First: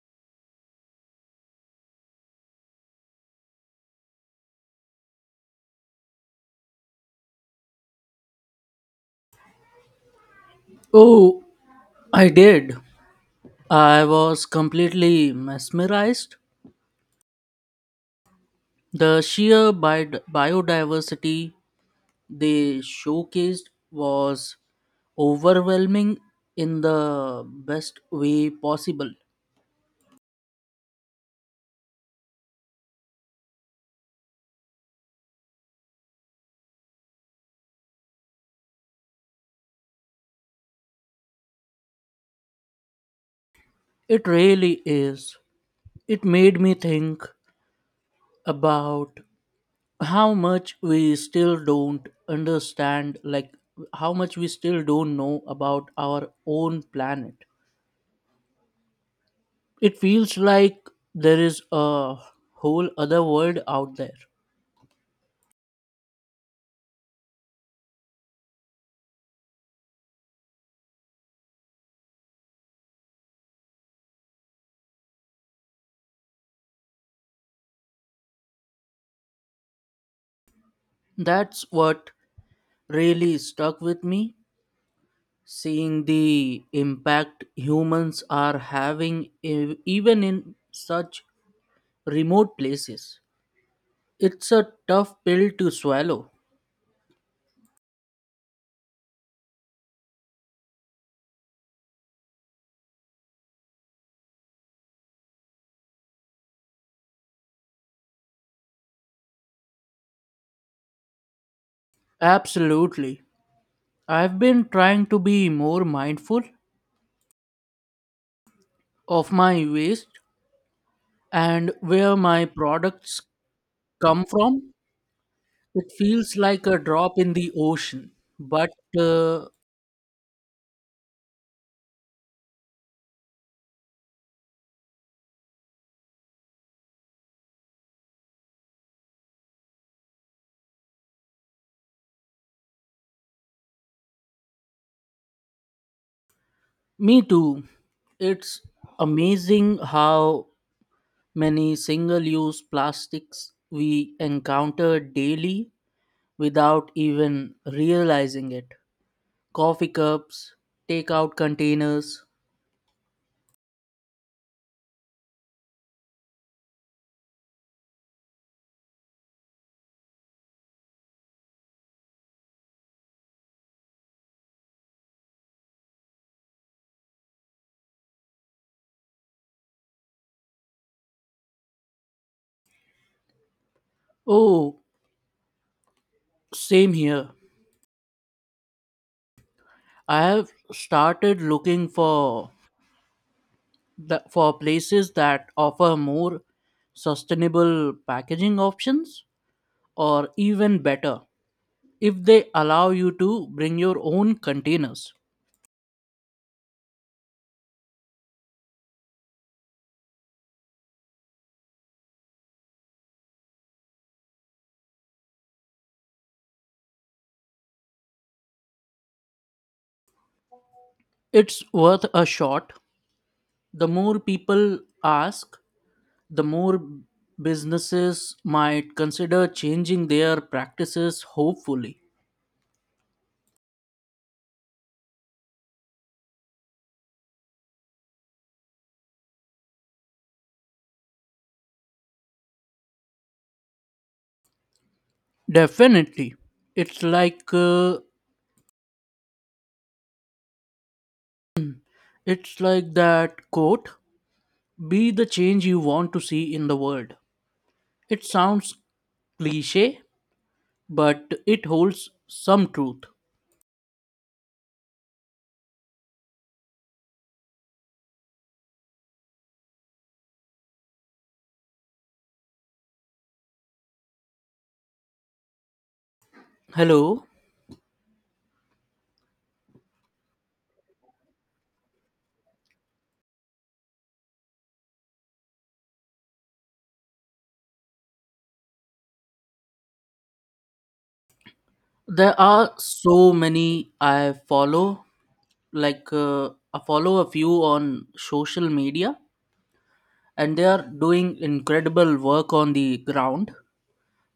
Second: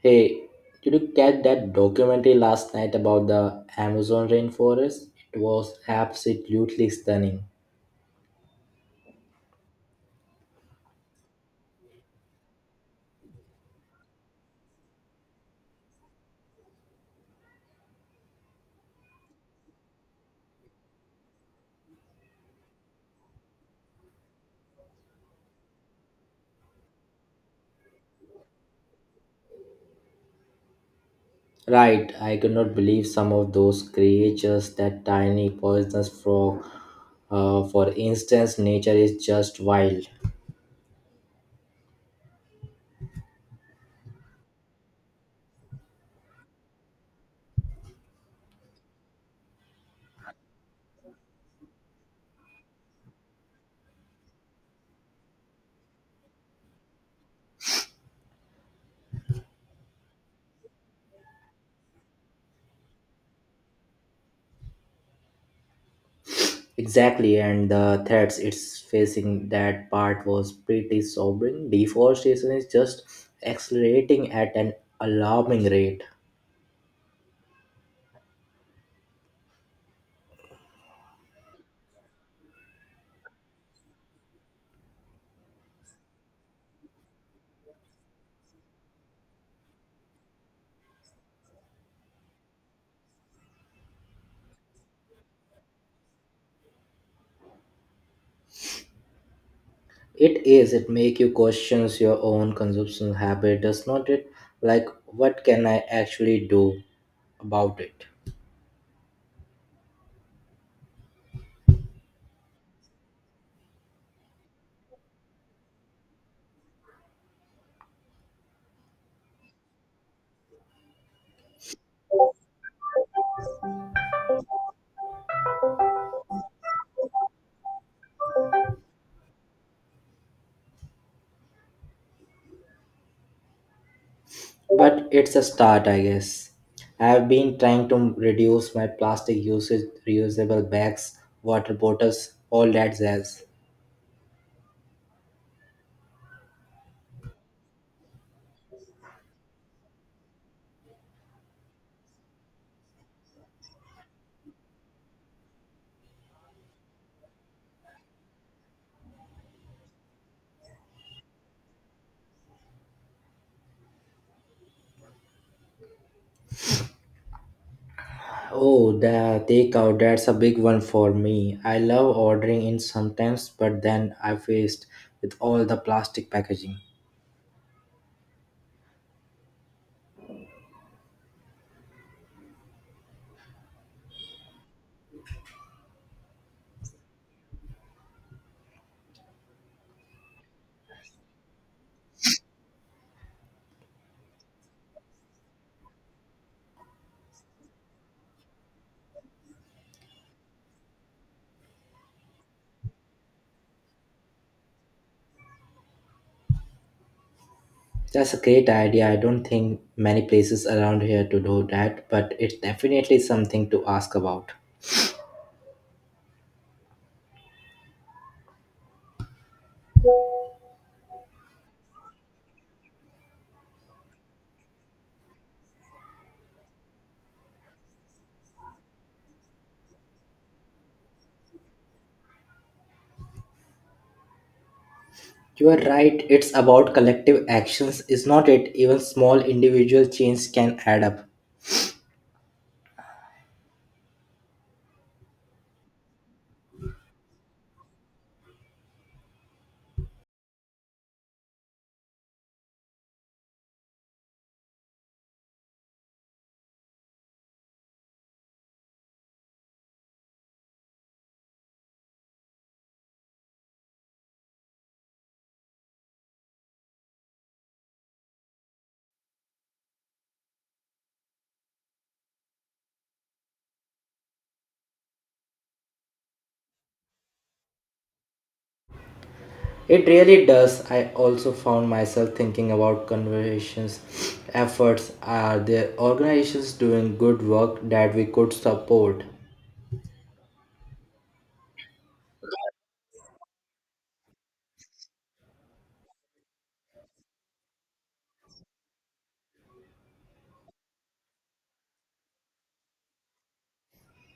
Hey, did you catch that documentary last night about the Amazon rainforest? It was absolutely stunning. Oh, I did. I was completely mesmerized. The sheer biodiversity they showcased was overwhelming in the best way possible. Right, I could not believe some of those creatures, that tiny poisonous frog, for instance, nature is just wild. It really is. It made me think about how much we still don't understand, like how much we still don't know about our own planet. It feels like there is a whole other world out there. Exactly, and the threats it's facing, that part was pretty sobering. Deforestation is just accelerating at an alarming rate. That's what really stuck with me. Seeing the impact humans are having, even in such remote places, it's a tough pill to swallow. It is. It make you questions your own consumption habit, does not it? Like, what can I actually do about it? Absolutely. I've been trying to be more mindful of my waste and where my products come from. It feels like a drop in the ocean, but uh, But it's a start, I guess. I have been trying to reduce my plastic usage, reusable bags, water bottles, all that jazz. me too. It's amazing how many single use plastics we encounter daily without even realizing it. Coffee cups, takeout containers. Oh, the takeout, that's a big one for me. I love ordering in sometimes, but then I faced with all the plastic packaging. Oh, same here. I have started looking for for places that offer more sustainable packaging options or even better if they allow you to bring your own containers. That's a great idea. I don't think many places around here to do that, but it's definitely something to ask about. It's worth a shot. The more people ask, the more businesses might consider changing their practices hopefully. You are right, it's about collective actions, is not it? Even small individual change can add up. Definitely. It's like uh, it's like that quote, be the change you want to see in the world. It sounds cliché, but it holds some truth. Hello. It really does. I also found myself thinking about conversations efforts. Are there organizations doing good work that we could support? There are so many I follow like uh, I follow a few on social media, and they are doing incredible work on the ground,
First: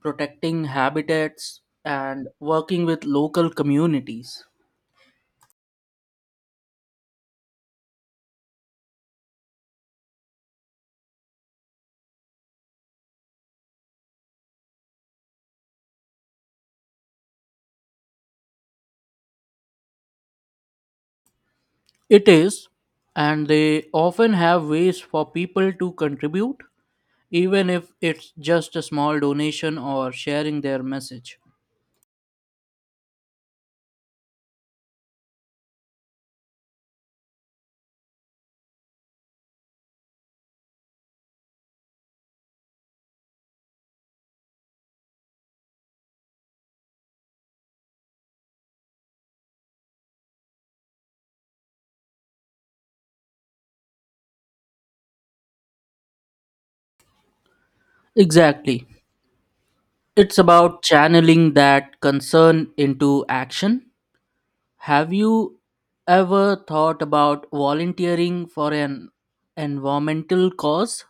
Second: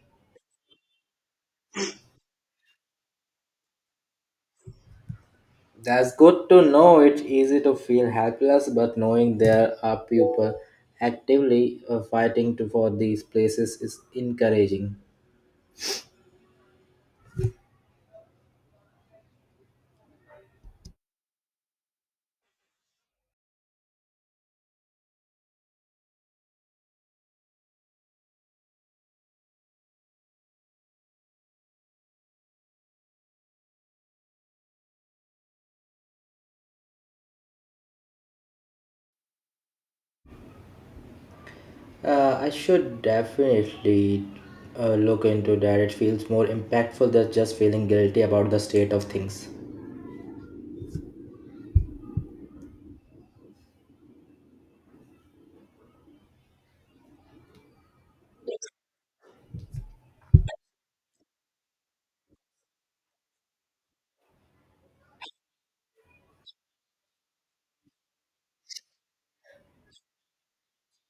protecting habitats and working with local communities. That's good to know. It's easy to feel helpless, but knowing there are people actively fighting to, for these places is encouraging. It is, and they often have ways for people to contribute, even if it's just a small donation or sharing their message. I should definitely look into that. It feels more impactful than just feeling guilty about the state of things. Exactly. It's about channeling that concern into action. Have you ever thought about volunteering for an environmental cause?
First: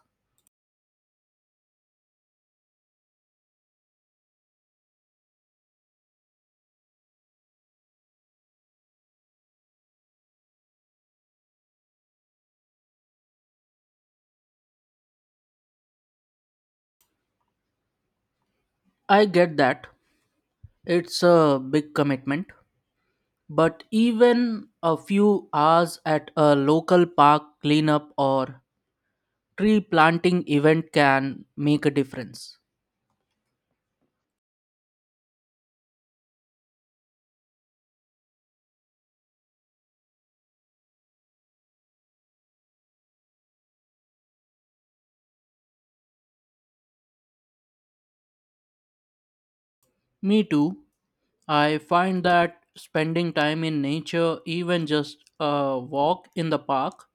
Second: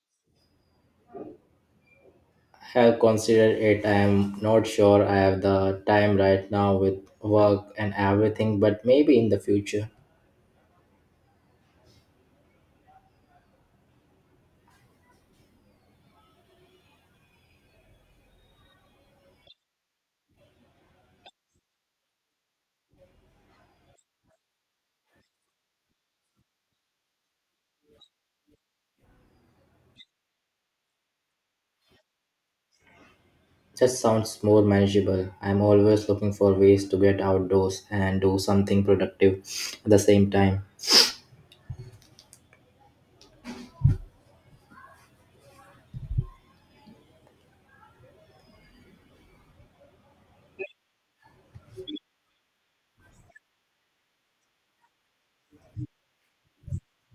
I have considered it. I am not sure I have the time right now with work and everything, but maybe in the future. I get that. It's a big commitment. But even a few hours at a local park cleanup or tree planting event can make a difference. That sounds more manageable. I'm always looking for ways to get outdoors and do something productive at the same time. Me too. I find that spending time in nature, even just a walk in the park,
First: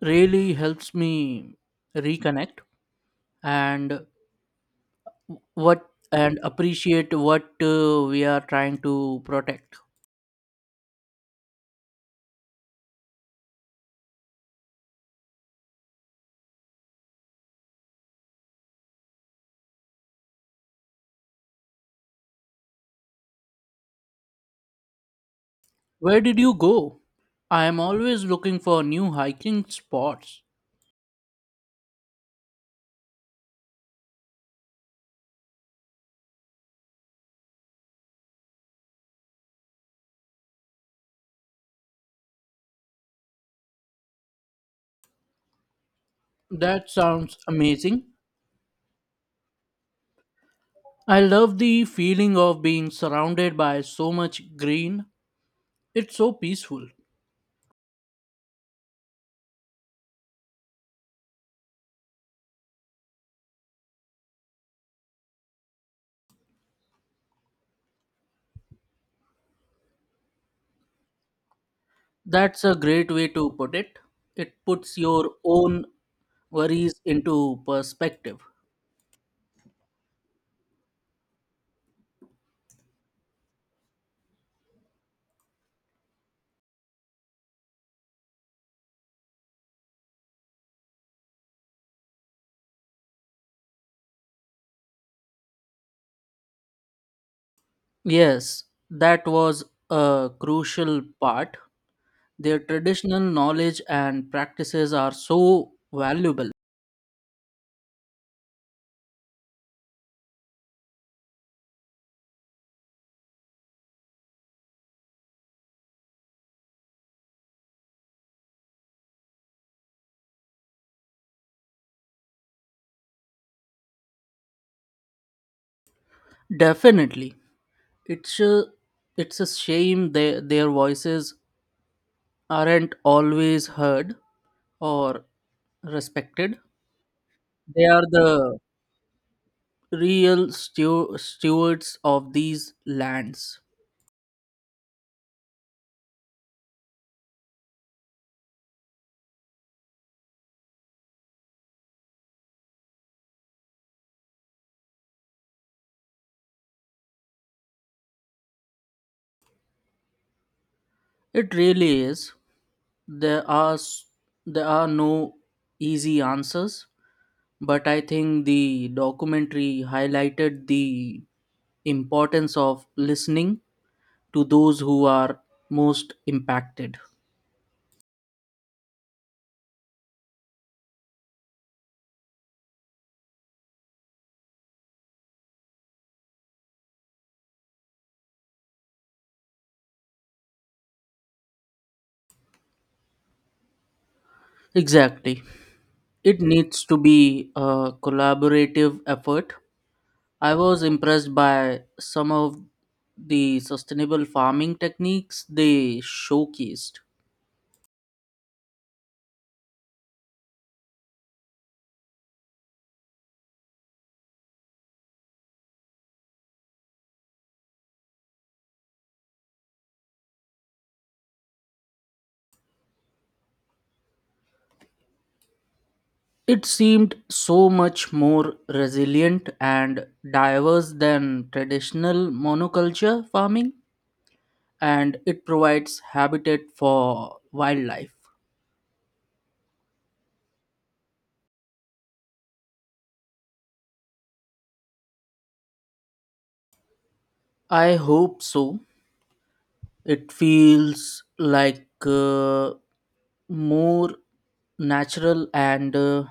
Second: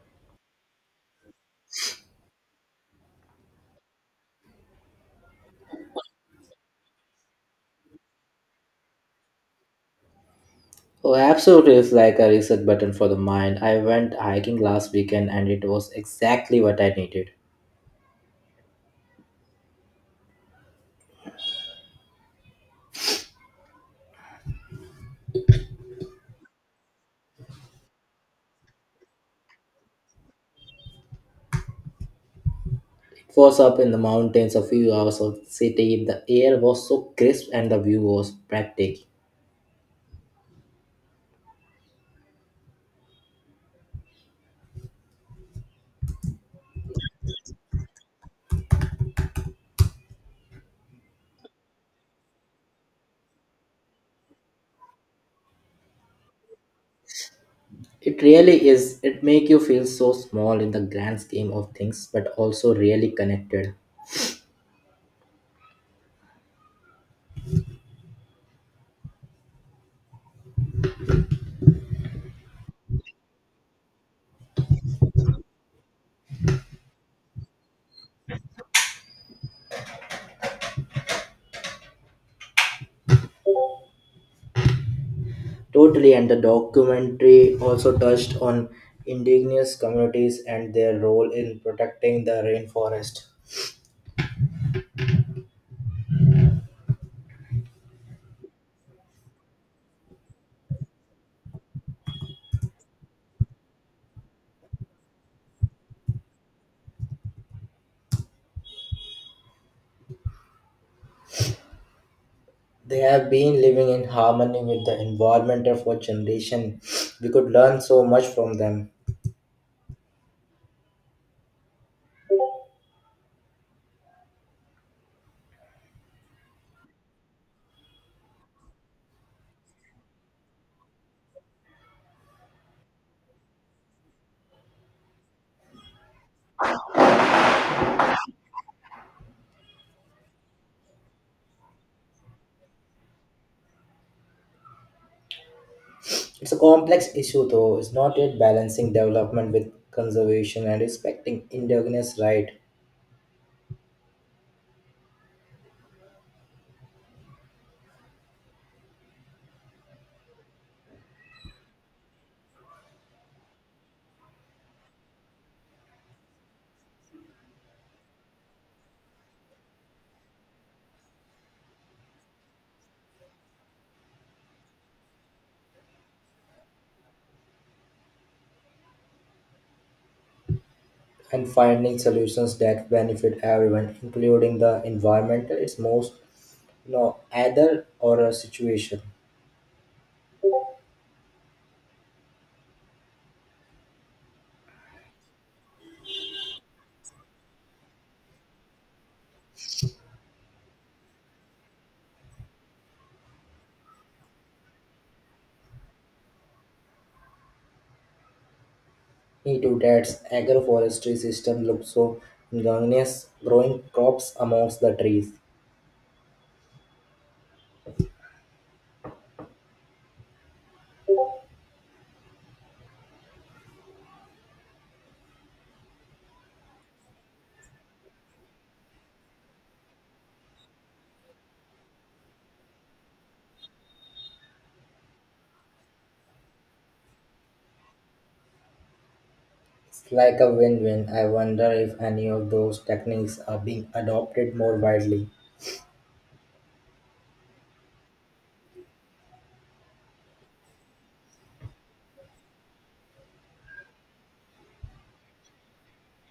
really helps me reconnect and what and appreciate what we are trying to protect. Oh, absolutely, it's like a reset button for the mind. I went hiking last weekend and it was exactly what I needed. Where did you go? I am always looking for new hiking spots. It was up in the mountains, a few hours of the city. The air was so crisp and the view was breathtaking. That sounds amazing. I love the feeling of being surrounded by so much green. It's so peaceful. It really is. It make you feel so small in the grand scheme of things, but also really connected. That's a great way to put it. It puts your own worries into perspective. Totally, and the documentary also touched on indigenous communities and their role in protecting the rainforest. Yes, that was a crucial part. Their traditional knowledge and practices are so valuable. They have been living in harmony with the environment for generations. We could learn so much from them. Definitely. It's a, it's a shame their voices aren't always heard or respected. They are the real stewards of these lands. It's a complex issue though. It's not yet balancing development with conservation and respecting indigenous rights It really is. There are s- there are no easy answers, but I think the documentary highlighted the importance of listening to those who are most impacted. and finding solutions that benefit everyone, including the environmental. It's most either or a situation. Exactly. It needs to be a collaborative effort. I was impressed by some of the sustainable farming techniques they showcased. Me too. Dad's agroforestry system looks so ingenious, growing crops amongst the trees. It seemed so much more resilient and diverse than traditional monoculture farming, and it provides habitat for wildlife. It's like a win-win. I wonder if any of those techniques are being adopted more widely. I hope so. It feels like more natural and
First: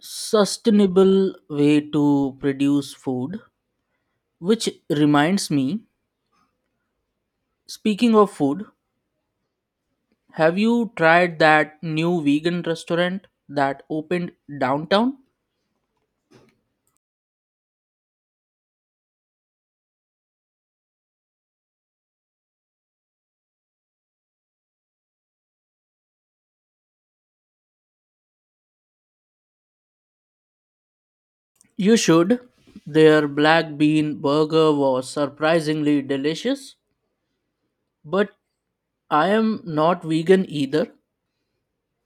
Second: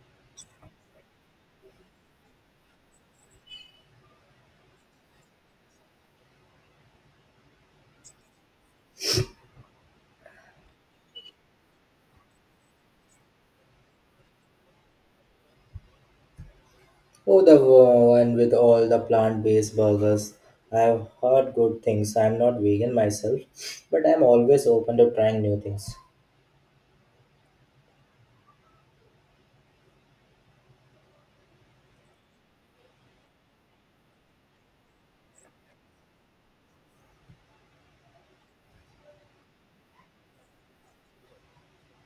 sustainable way to produce food. Which reminds me, speaking of food, have you tried that new vegan restaurant that opened downtown? Oh, the one with all the plant-based burgers. I've heard good things. I'm not vegan myself, but I'm always open to trying new things. You should. Their black bean burger was surprisingly delicious. But I am not vegan either.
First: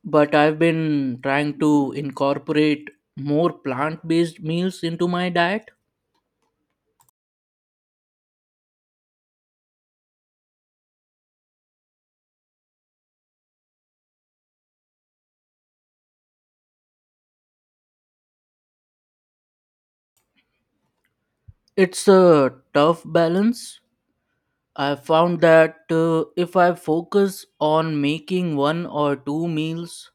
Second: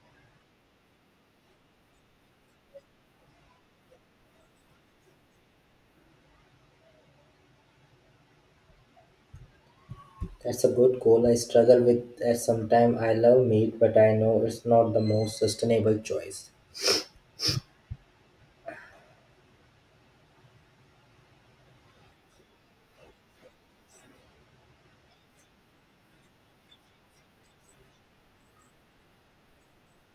But I've been trying to incorporate more plant based meals into my diet. That's a good goal. I struggle with that sometimes. I love meat, but I know it's not the most sustainable choice. It's a tough balance. I found that if I focus on making one or two meals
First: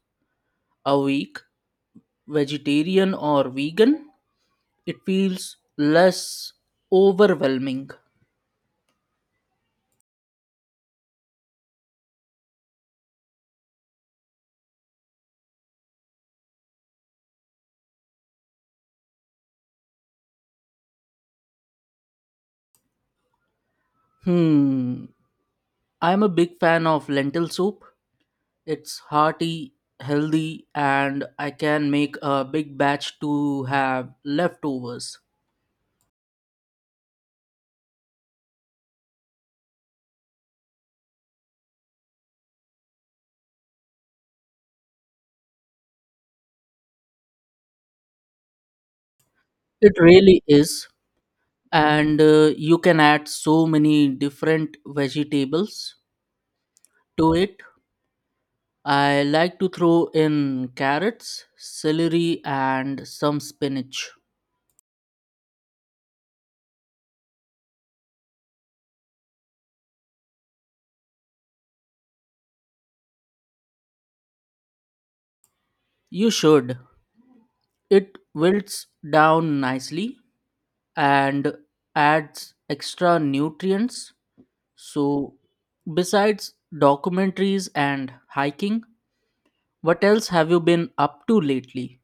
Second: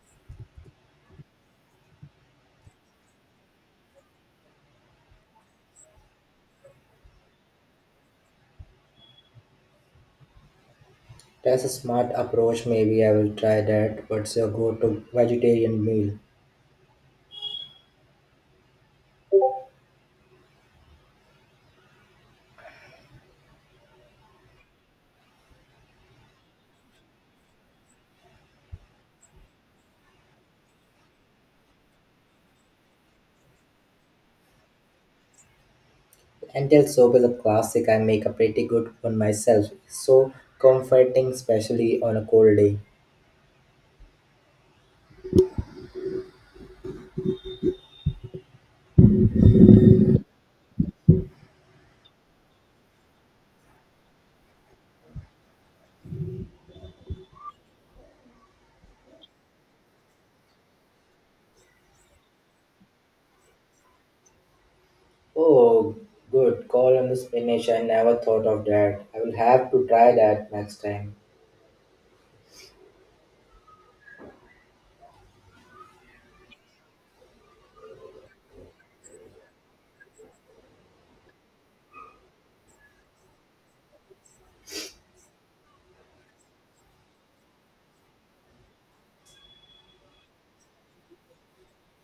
a week, vegetarian or vegan, it feels less overwhelming. That's a smart approach. Maybe I will try that. What's your go-to vegetarian meal? Hmm. I'm a big fan of lentil soup. It's hearty, healthy, and I can make a big batch to have leftovers. Lentil soup is a classic. I make a pretty good one myself. So comforting, especially on a cold day. It really is. And you can add so many different vegetables to it. I like to throw in carrots, celery, and some spinach. Oh, good. Call on the spinach. I never thought of that. I will have to try that next time. You should. It wilts down nicely and adds extra nutrients. So, besides documentaries and hiking, what else have you been up to lately?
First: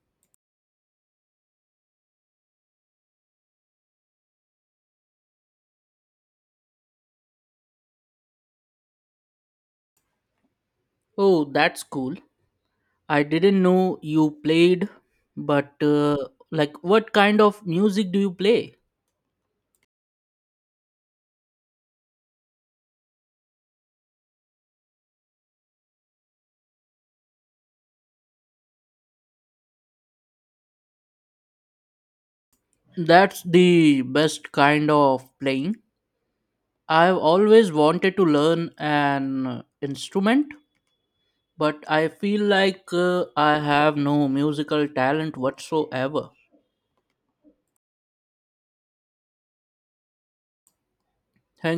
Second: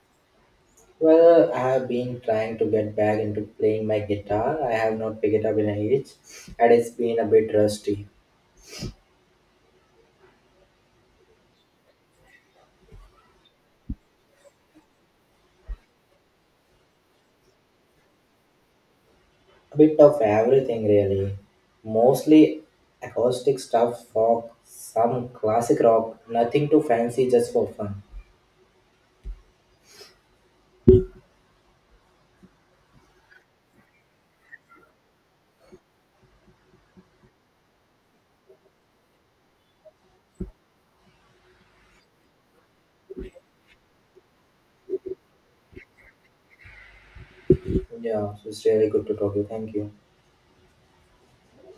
Well, I have been trying to get back into playing my guitar. I have not picked it up in a age, and it's been a bit rusty. Oh, that's cool. I didn't know you played, but uh, what kind of music do you play? A bit of everything, really, mostly acoustic stuff, folk, some classic rock, nothing too fancy, just for fun. That's the best kind of playing. I've always wanted to learn an instrument, but I feel like I have no musical talent whatsoever. Yeah, so it's really good to talk to you. Thank you. Thank